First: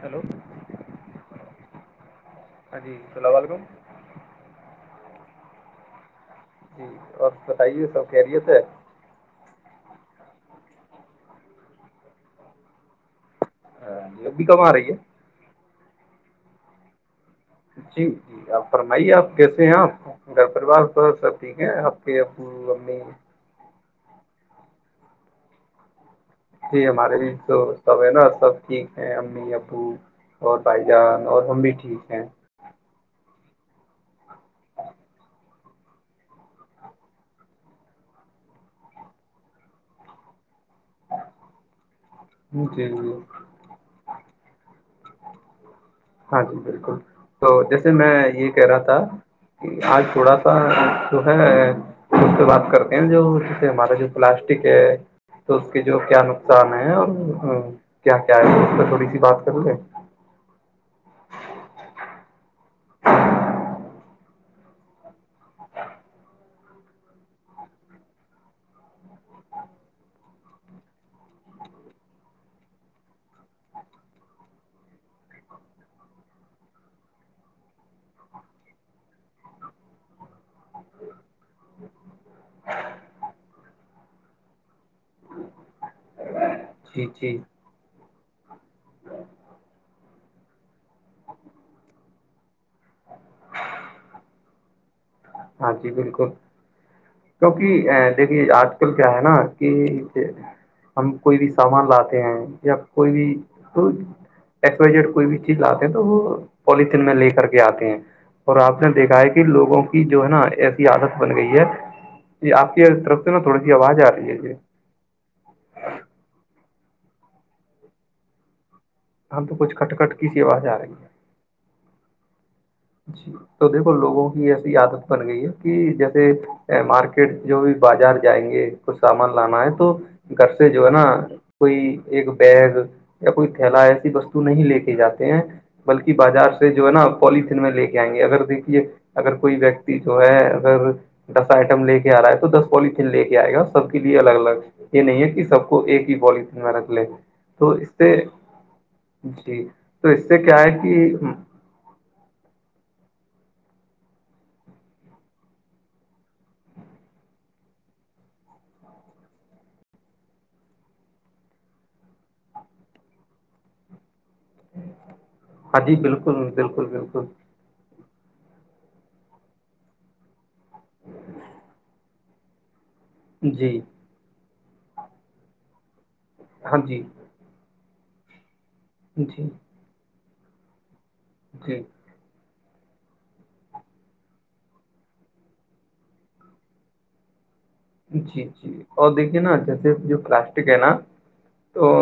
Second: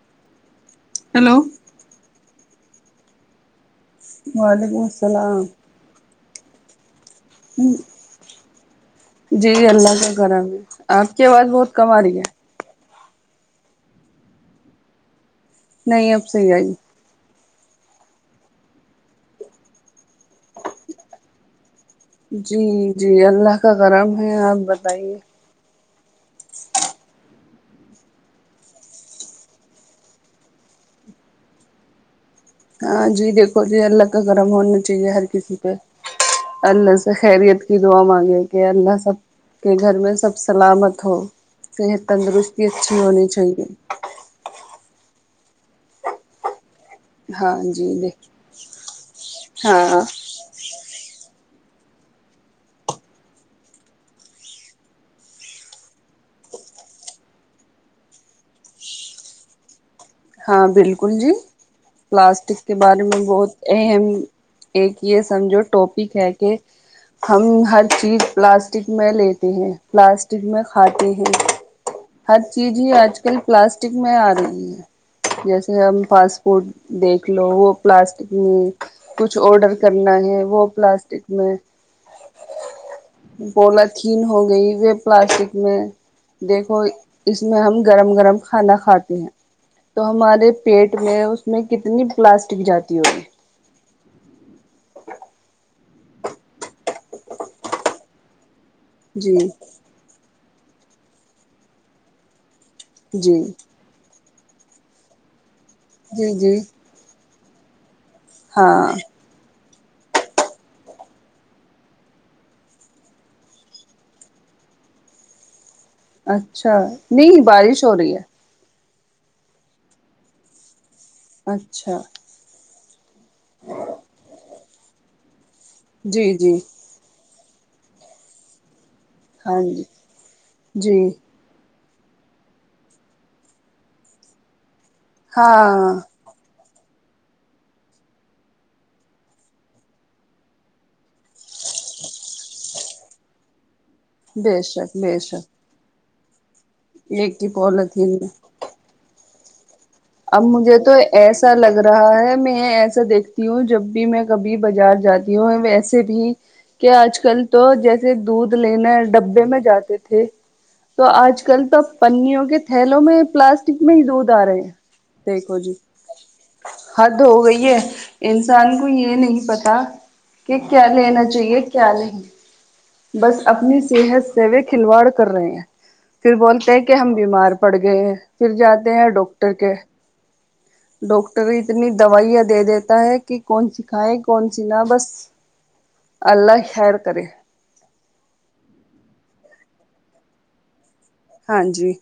hello hello ہاں جی اللام ولیکم [unintelligible] وعلیکم السلام جی اور بتائیے سب کیریت ہے [unintelligible] جی اللہ کا کرا آپ کی آواز بہت کم آ رہی ہے [unintelligible] ہاں یہ بھی کم آ رہی ہے [unintelligible] نہیں اب صحیح ہےئی جی جی آپ فرمائیے آپ کیسے ہیں آپ گھر پریوار سب ٹھیک ہیں آپ کے ابو جی امی جی اللہ کا کرم ہے آپ بتائیے جی ہمارے بھی تو سب ہے نا سب ٹھیک ہے امی ابو اور بھائی جان اور ہم بھی ٹھیک ہیں ہاں جی دیکھو جی اللہ کا گرم ہونا چاہیے ہر کسی پہ اللہ سے خیریت کی دعا مانگے کہ اللہ سب کہ گھر میں سب سلامت ہو ص یہ تندرستی جی اچھی جی ہونی چاہیے ہاں جی بالکل تو ہاں جی جیسے میں دیکھ یہ کہہ رہا تھا کہ ہاں آج تھوڑا جو ہے اس سے بات کرتے ہیں جو جیے ہمارا جو پلاسٹک ہے تو اس کے جو کیا نقصان ہے اور کیا کیا ہے اس پہ تھوڑی سی بات کر لے ہاں بالکل جی پلاسٹک کے بارے میں بہت اہم ایک یہ سمجھو ٹاپک ہے کہ ہم ہر چیز پلاسٹک میں لیتے ہیں پلاسٹک میں کھاتے ہیں ہر چیز ہی آج کل پلاسٹک میں آ رہی ہے جیسے ہم فاسٹ فوڈ دیکھ لو وہ پلاسٹک میں کچھ آڈر کرنا ہے وہ پلاسٹک میں بولاتھیین ہو گئی و پلاسٹک میں دیکھو جی جی اس میں ہم گرم گرم کھانا کھاتے ہیں تو ہمارے پیٹ میں اس میں کتنی پلاسٹک جاتی ہوگی ہاں جی بالکل کیونکہ ا دیکھیے آج کیا ہے نا جی کہ ہم کوئی بھی سامان لاتے ہیں یا کوئی بھی جی تو کوئی بھی چیز لاتے ہیں تو جی وہ جی پولیتھین میں لے کر کے آتے ہیں اور آپ ہاں نے دیکھا ہے کہ لوگوں کی جو ہے نا ایسی عادت بن گئی ہے یہ آپ کی طرف سے نا تھوڑی سی آواز آ رہی ہے جی ا [unintelligible] اچھا نہیں بارش ہو رہی ہے ہم تو کچھ کٹ کٹ کی سیوا جا رہی ہے اچھا جی تو دیکھو لوگوں کی ایسی عادت بن گئی ہے کہ جی جی جیسے مارکیٹ جو بھی بازار جائیں گے کچھ سامان ہاں لانا ہے جی تو گھر سے جو ہے نا جی کوئی ایک بیگ یا کوئی تھیلا ایسی وستو نہیں لے کے جاتے ہیں ہاں بلکہ بازار سے جو ہے نا پولیتن میں لے کے آئیں گے اگر دیکھیے اگر کوئی ویکتی جو ہے اگر دس آئٹم لے کے آ رہا ہے تو دس پولیتھیین لے کے آئے گا سب کے لیے الگ الگ بے شک یہ بے نہیں ہے کہ شک سب کو ایک ہی بال تین میں رن لے ایک ہی تو اس پولیتھیین سے میں جی تو اس سے اب کیا ہے مجھے تو کہ ایسا لگ رہا رہا ہے میں ایسا دیکھتی ہوں جب بھی میں کبھی بازار جاتی ہوں ویسے بھی کہ آج کل تو جیسے دودھ لینےا ڈبے میں جاتے تھے تو آج کل تو پنیوں کے تھیلوں میں پلاسٹک میں ہی دودھ آ رہے ہیں دیکھو جی ہاں بالکل بالکل حد بالکل ہو گئی ہے انسان کو یہ نہیں پتا کہ کیا لینا چاہیے کیا نہیں بس جی اپنی صحت سے بھی کھلواڑ کر رہے ہیں پھر بولتے ہاں ہیں کہ جی ہم بیمار پڑ گئے ہیں پھر جاتے ہیں جی ڈاکٹر کے ڈاکٹر جی اتنی دوائیاں دے دیتا ہے کہ کون سی کھائے کون سی نہ بس اللہ خیر کرے جی جی اور دیکھیے نا جیسے جو پلاسٹک ہے نا ہاں تو جی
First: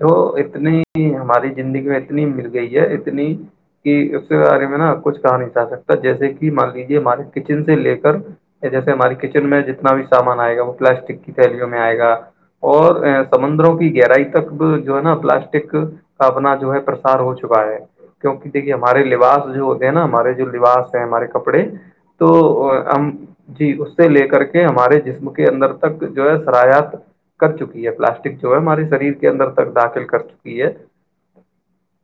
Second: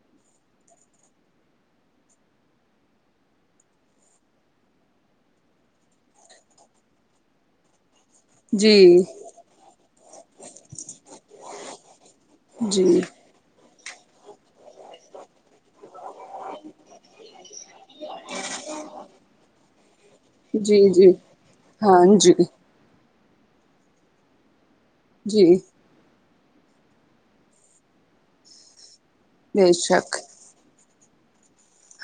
وہ اتنی ہماری زندگی میں اتنی مل گئی ہے اتنی کہ اس کے بارے میں نا کچھ کہا نہیں چاہ سکتا جیسے کہ مان لیجے ہمارے کچن سے لے کر جی جیسے ہماراری کچن میں جتنا بھی سامان آئے گا وہ پلاسٹک کی تھیلیوں میں آئے گا جی اور سمندروں کی گہرائی تک جو ہے نا پلاسٹک کا اپنا جو ہے پرسار ہو چکا ہے کیونکہ دیکھیے ہمارے لباس جو ہوتے ہیں نا ہمارے جو جی لبس ہے جی ہمارے کپڑے ہاں تو جی ہم جی اس سے لے کر کے ہمارے جسم کے جی اندر تک جو ہے سرات کر چکی ہے پلاسٹک جو ہے ہمارے شریر کے اندر بے تک داخل شک کرک یہ ہے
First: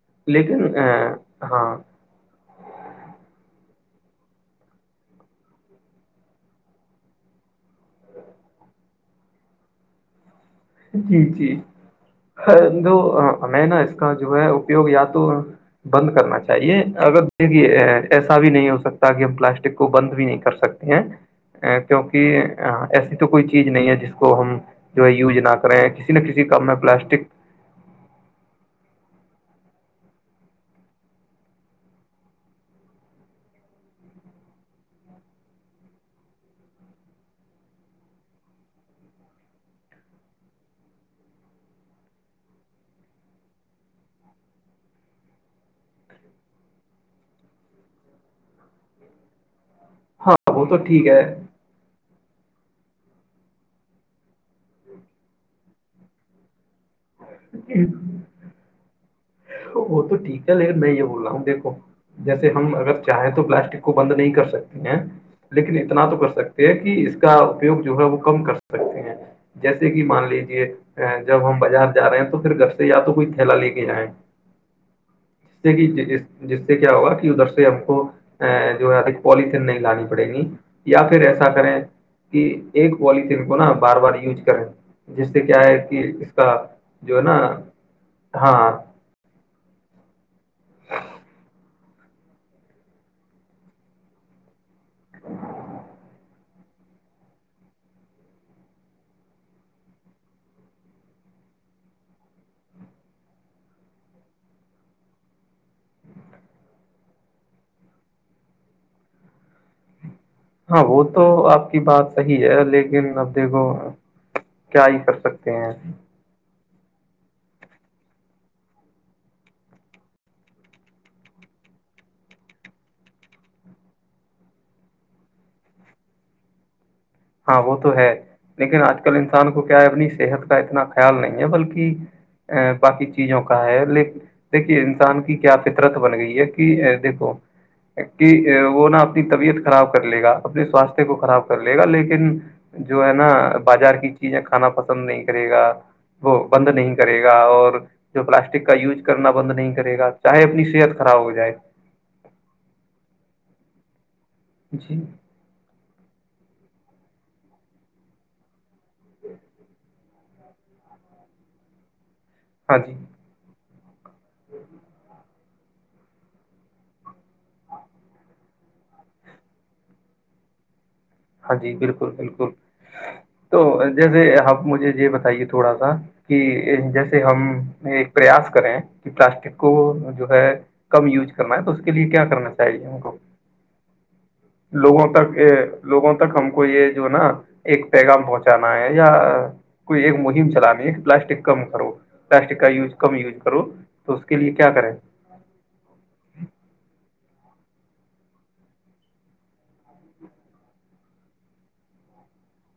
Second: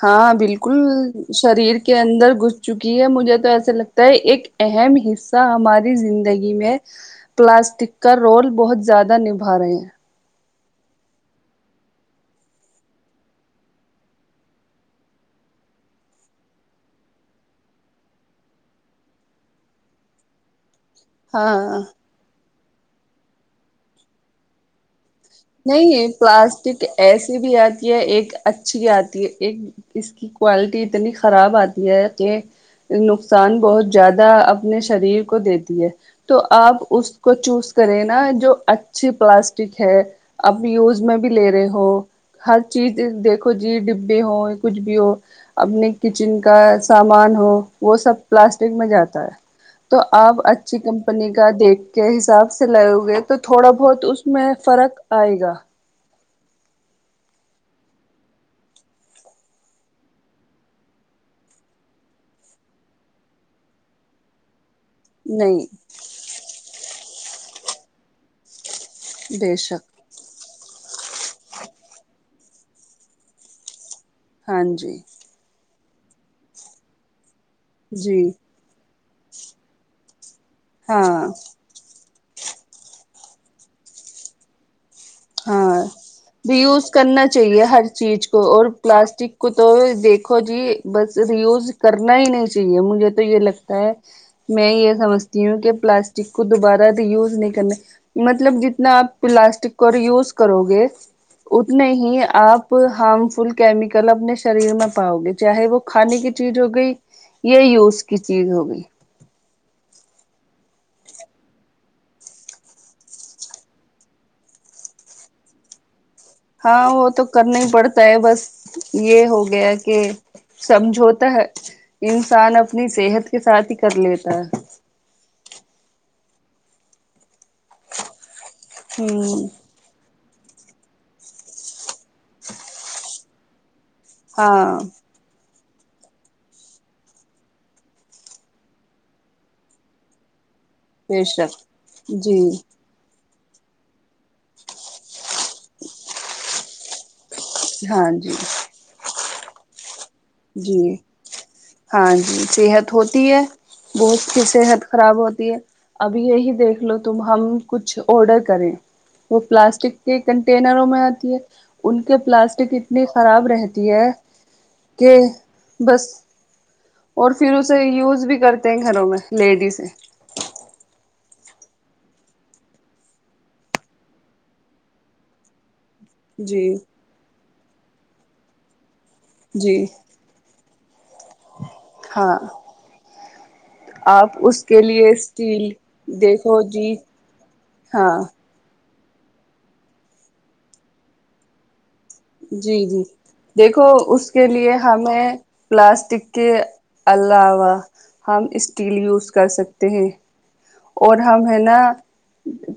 ہاں لیکن بالکل ہاں شریر کے اندر گ چکی ہے مجھے تو ایسا لگتا ہے ایک اہم حصہ ہماری زندگی میں پلاسٹک کا رول بہت زیادہ نبھا رہے ہیں جی جی جو ہمیں نا اس کا جو ہے اپیوگ یا تو بند کرنا چاہیے اگر دیکے ایسا بھی نہیں ہو سکتا کہ ہم پلاسٹک کو بند بھی نہیں کر سکتے ہیں ہاں کیونکہ ایسی تو کوئی چیز نہیں ہے جس کو ہم جو ہے یوج نہ کر نہیں پلاسٹک ایسی بھی آتی ہے ایک اچھی آتی ہے ایک اس کی کوالٹی اتنی خراب آتی ہے کہ نقصان بہت زیادہ اپنے شریر کو دیتی ہے تو آپ اس کو چوز کریں نا جو اچھی پلاسٹک ہے اب یوز میں بھی لے رہے ہو ہر چیز دیکھو جی ڈبے ہووں کچھ بھی ہو اپنے کچن کا سامان ہو وہ سب پلاسٹک میں جاتا ہے تو آپ ہاں وہ تو اچھی ٹھیک کمپنی کا ہے دیکھ کے حساب سے ل ہو گئے تو تھوڑا بہت اس میں فرق آئے گا ہ وہ تو ٹھیک ہے لیکن میں یہ بول رہا ہوں دیکھو جیسے ہم اگر چاہیں تو پلاسٹک کو بند نہیں کر سکتے ہیں نہیں لیکن اتنا تو کر سکتے ہیں کہ اس کا اپیوگ جو ہے وہ کم کر سکتے سکتے ہیں بے شک جیسے کہ مان لیجیے جب ہم بازار جا رہے ہیں تو پھر گھر سے یا تو کوئی تھیلا لے کے جائیں ہاں جی ج سے کہ جس سے کیا ہوگا کہ ادھر سے ہم کو جی ا جو ہے پولیتن نہیں لانی پڑے گی یا پھر ہاں ایسا کریں کہ ایک پوالتین کو نا بار بار یوز کریں جس سے کیا ہے ہاں کہ اس کا ری یوز جو کرنا نا چاہیے ہر چیز کو ہاں اور پلاسٹک کو تو دیکھو جی بس ریوز کرنا ہی نہیں چاہیے مجھے تو یہ لگتا ہے میں یہ سمجھتی ہوں کہ پلاسٹک کو دوبارہ یوز نہیں کرنے مطلب جتنا آپ پلاسٹک کو یوز کرو گے اتنے ہی آپ ہارم فل کیمیکل اپنے شریر میں پاؤ گے چاہے وہ کھانے کی چیز ہو گئی یا یوس کی چیز ہوگئی ہاں وہ تو آپ کی بات صحیح ہے لیکن اب دیکھو کیا ہی کر سکتے ہیں ہاں وہ تو کرنا ہی پڑتا ہے بس یہ ہو گیا کہ سمجھوتا ہے انسان اپنی صحت کے ساتھ ہی کر لیتا ہے ہاں وہ تو ہے لیکن آج کل ہوں انسان کو اپنی صحت کا اتنا خیال نہیں ہے بلکہ ا باقی چیزوں کا ہے لیکن ہاں دیکھیے انسان کی کیا فطرت بن گئی ہے کہ دیکھو کہ وہ نا اپنی طبیعت خراب کر لے گا اپنے سواستھ کو بے خراب شک کر لے گا لیکن جی جو ہے نا بازار کی چیزیں کھانا پسند نہیں کرے گا وہ بند نہیں کرے گا اور ہاں جو جی پلاسٹک کا یوز کرنا بند نہیں کرے گا چاہے اپنی جی صحت خراب ہو جائے ہاں جی صحت ہوتی ہے بہت کی صحت جی خراب ہوتی ہے اب یہی دیکھ لو تم ہم کچھ آڈر کریں وہ پلاسٹک کے کنٹینروں میں آتی ہے ان کے پلاسٹک ہاں اتنی خراب رہتی ہے جی کہ بس اور پھر اسے یوز بھی کرتے ہیں گھروں میں لیڈیزیں ہاں جی بالکل بالکل تو جیسے آپ مجھے یہ بتائیے تھوڑا سا کہ جی جیسے ہم ایک پریاس کریں کہ پلاسٹک کو جی جو ہے کم یوز کرنا ہے تو اس کے لیے کیا ہاں کرنا چاہیے ہم کو آپ اس کے لوگوں لیے تک اسٹیل لوگوں تک ہم دیکھو کو یہ جی جو نا ایک ہاں پیغام پہنچا جانا ہے یا کوئی ایک مہم چلانی ہے پلاسٹک کم کرو پلاسٹک کا جی یوز جی کم یوز کرو دیکھو تو اس کے کیا لیے کریں ہمیں پلاسٹک کے علاوہ ہم اسٹیل یوز کر سکتے ہیں اور ہم ہے نا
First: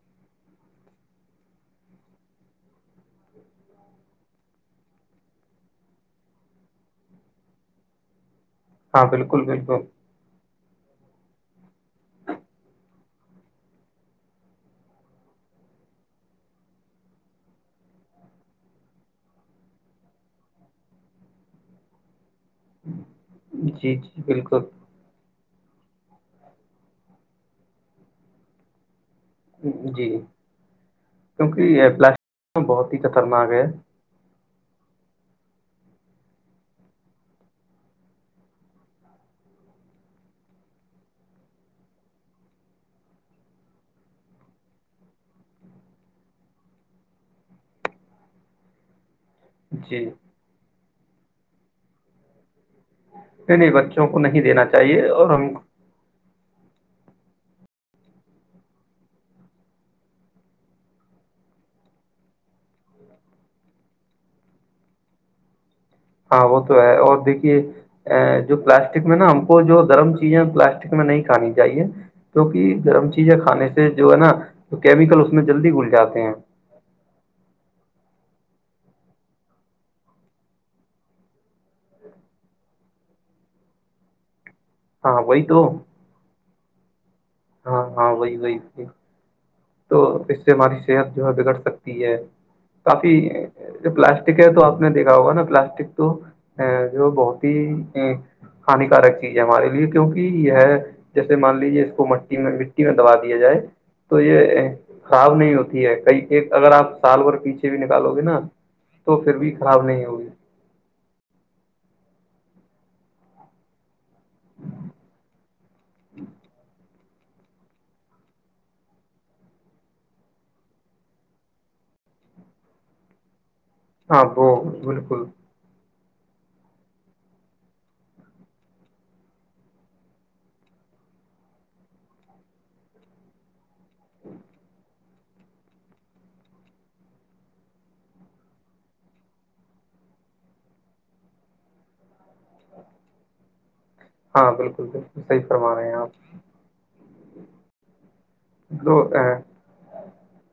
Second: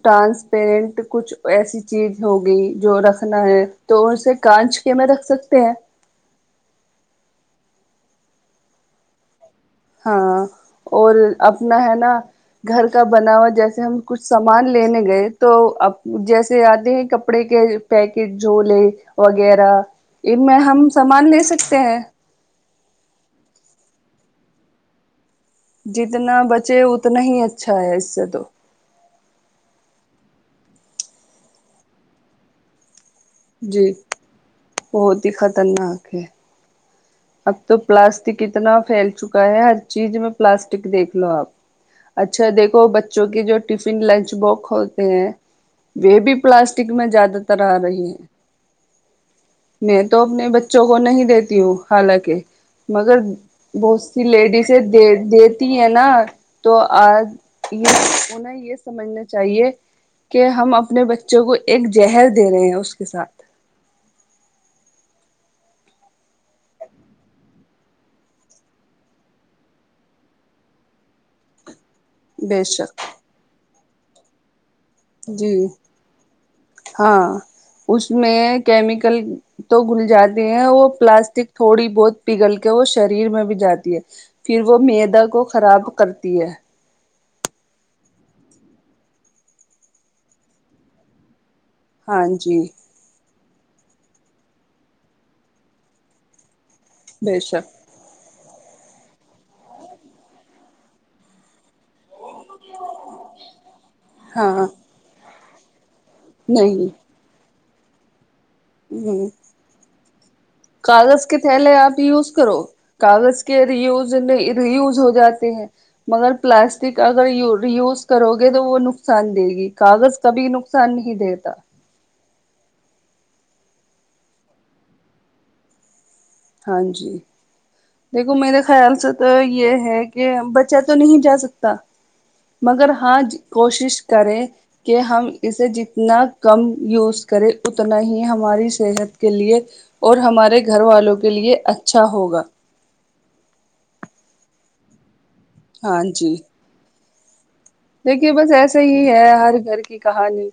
ٹرانسپیرنٹ کچھ ایسی چیز ہوگئی جو رکھنا ہے تو اس سے کانچ کے میں رکھ سکتے ہیں ہاں بالکل بالکل ہاں اور اپنا ہے نا گھر کا بنا ہوا جیسے ہم کچھ سامان لینے گئے تو جیسے آتے ہیں کپڑے کے پیکٹ جھولے وغیرہ ان میں ہم سامان لے سکتے ہیں جی جی بالکل جتنا بچے اتنا ہی اچھا ہے اس سے تو جی کیونکہ پلاسٹ بہت خطرناک ہے جی بہت ہی خطرناک ہے اب تو پلاسٹک اتنا پھیل چکا ہے ہر چیز میں پلاسٹک دیکھ لو آپ اچھا دیکھو بچوں کے جو ٹفن لنچ بکس ہوتے ہیں وہ بھی پلاسٹک میں زیادہ تر آ رہی ہے میں جی تو اپنے بچوں کو نہیں دیتی ہوں حالانکہ مگر نہیں نہیں بہت بچوں کو سی نہیں دینا لیڈیزیں دے چاہیے اور ہم دیتی ہے نا تو آج یہ انہیں یہ سمجھنا چاہیے کہ ہم اپنے بچوں کو ایک زہر دے رہے ہیں اس کے ساتھ ہاں وہ تو ہے اور دیکھیے جو پلاسٹک میں نا ہم کو جو گرم چیزیں پلاسٹک میں نہیں کھانی چاہیے بے کیونکہ شک گرم چیزیں کھانے سے جو ہے نا کیمیکل اس میں جی جلدی گل جاتے ہیں ہاں اس میں کیمیکل تو گھل جاتی ہیں وہ پلاسٹک تھوڑی بہت پگل کے وہ شریر میں بھی جاتی ہے پھر وہ ہاں معیدا وہی کو تو خراب کرتی ہے ہاں ہاں وہی وہی ت تو اس سے ہماری صحت جو ہے بگڑ سکتی ہے ہاں جی کافی پلاسٹک ہے تو آپ نے دیکھا ہوگا نا پلاسٹک تو ا جو بے بہت شک ہی ہانیکارک چیز ہے ہمارے لیے کیونک یہ جیسے مان لیجیے اس کو م مٹی میں دبا دیا جائے تو یہ ہاں خراب نہیں ہوتی ہے کئی ایک اگر نہیں آپ سال ب پیچھے بھی نکالو گے نا تو ہ پھر بھی خراب نہیں ہوگی کاغذ کے تھیلے آپ یوز کرو کاغذ کے ریوز میں ریوز ہو جاتے ہیں مگر پلاسٹک اگر یوز کرو گے تو وہ نقصان دے گی کاغذ کا بھیھی نقان سن ہی دیکتا ہاں بالکل ہاں جی دیکھو میرے خیال سے تو یہ ہے کہ بچہ تو نہیں جا سکتا مگر ہاں کوشش کر کہ ہم اسے جتنا کم یوز کریں اتنا ہی ہماری صحت کے لیے اور ہمارے گھر والوں کے لیے اچھا ہوگا ہاں بالکل بالکل صحیح فرما رہے ہیں ہاں آپ جی دیکھیے بس ایسے ہی ہے تو ہر گھر کی کہانی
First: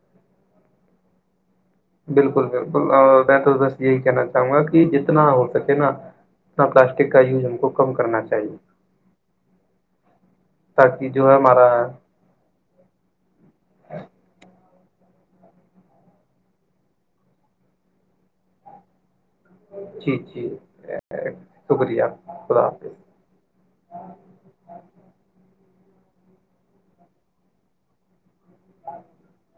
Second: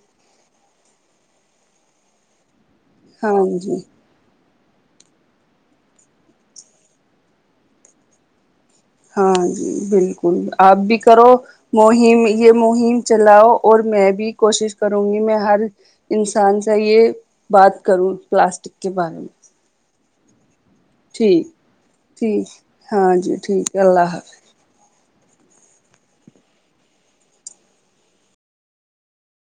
بالکل بالکل میں ہاں تو جی بس یہی کہنا چاہوں چوں گا کہ جتنا ہو سکے نا اتنا پلاسٹک کا یوز ہم کو کم کرنا چاہیے ہاں جی بالکل آپ بھی تاکہ جو کرو ہے ہمارا مہم یہ مہم چلاؤ اور میں بھی کوشش کروں گی میں ہر انسان سے یہ بات کروں پلاسٹک کے بارے میں جی جی ٹھیک شکریہ، ٹھیک خدا حافظ ہاں جی ٹھیک ہے اللہ حافظ اچ [unintelligible]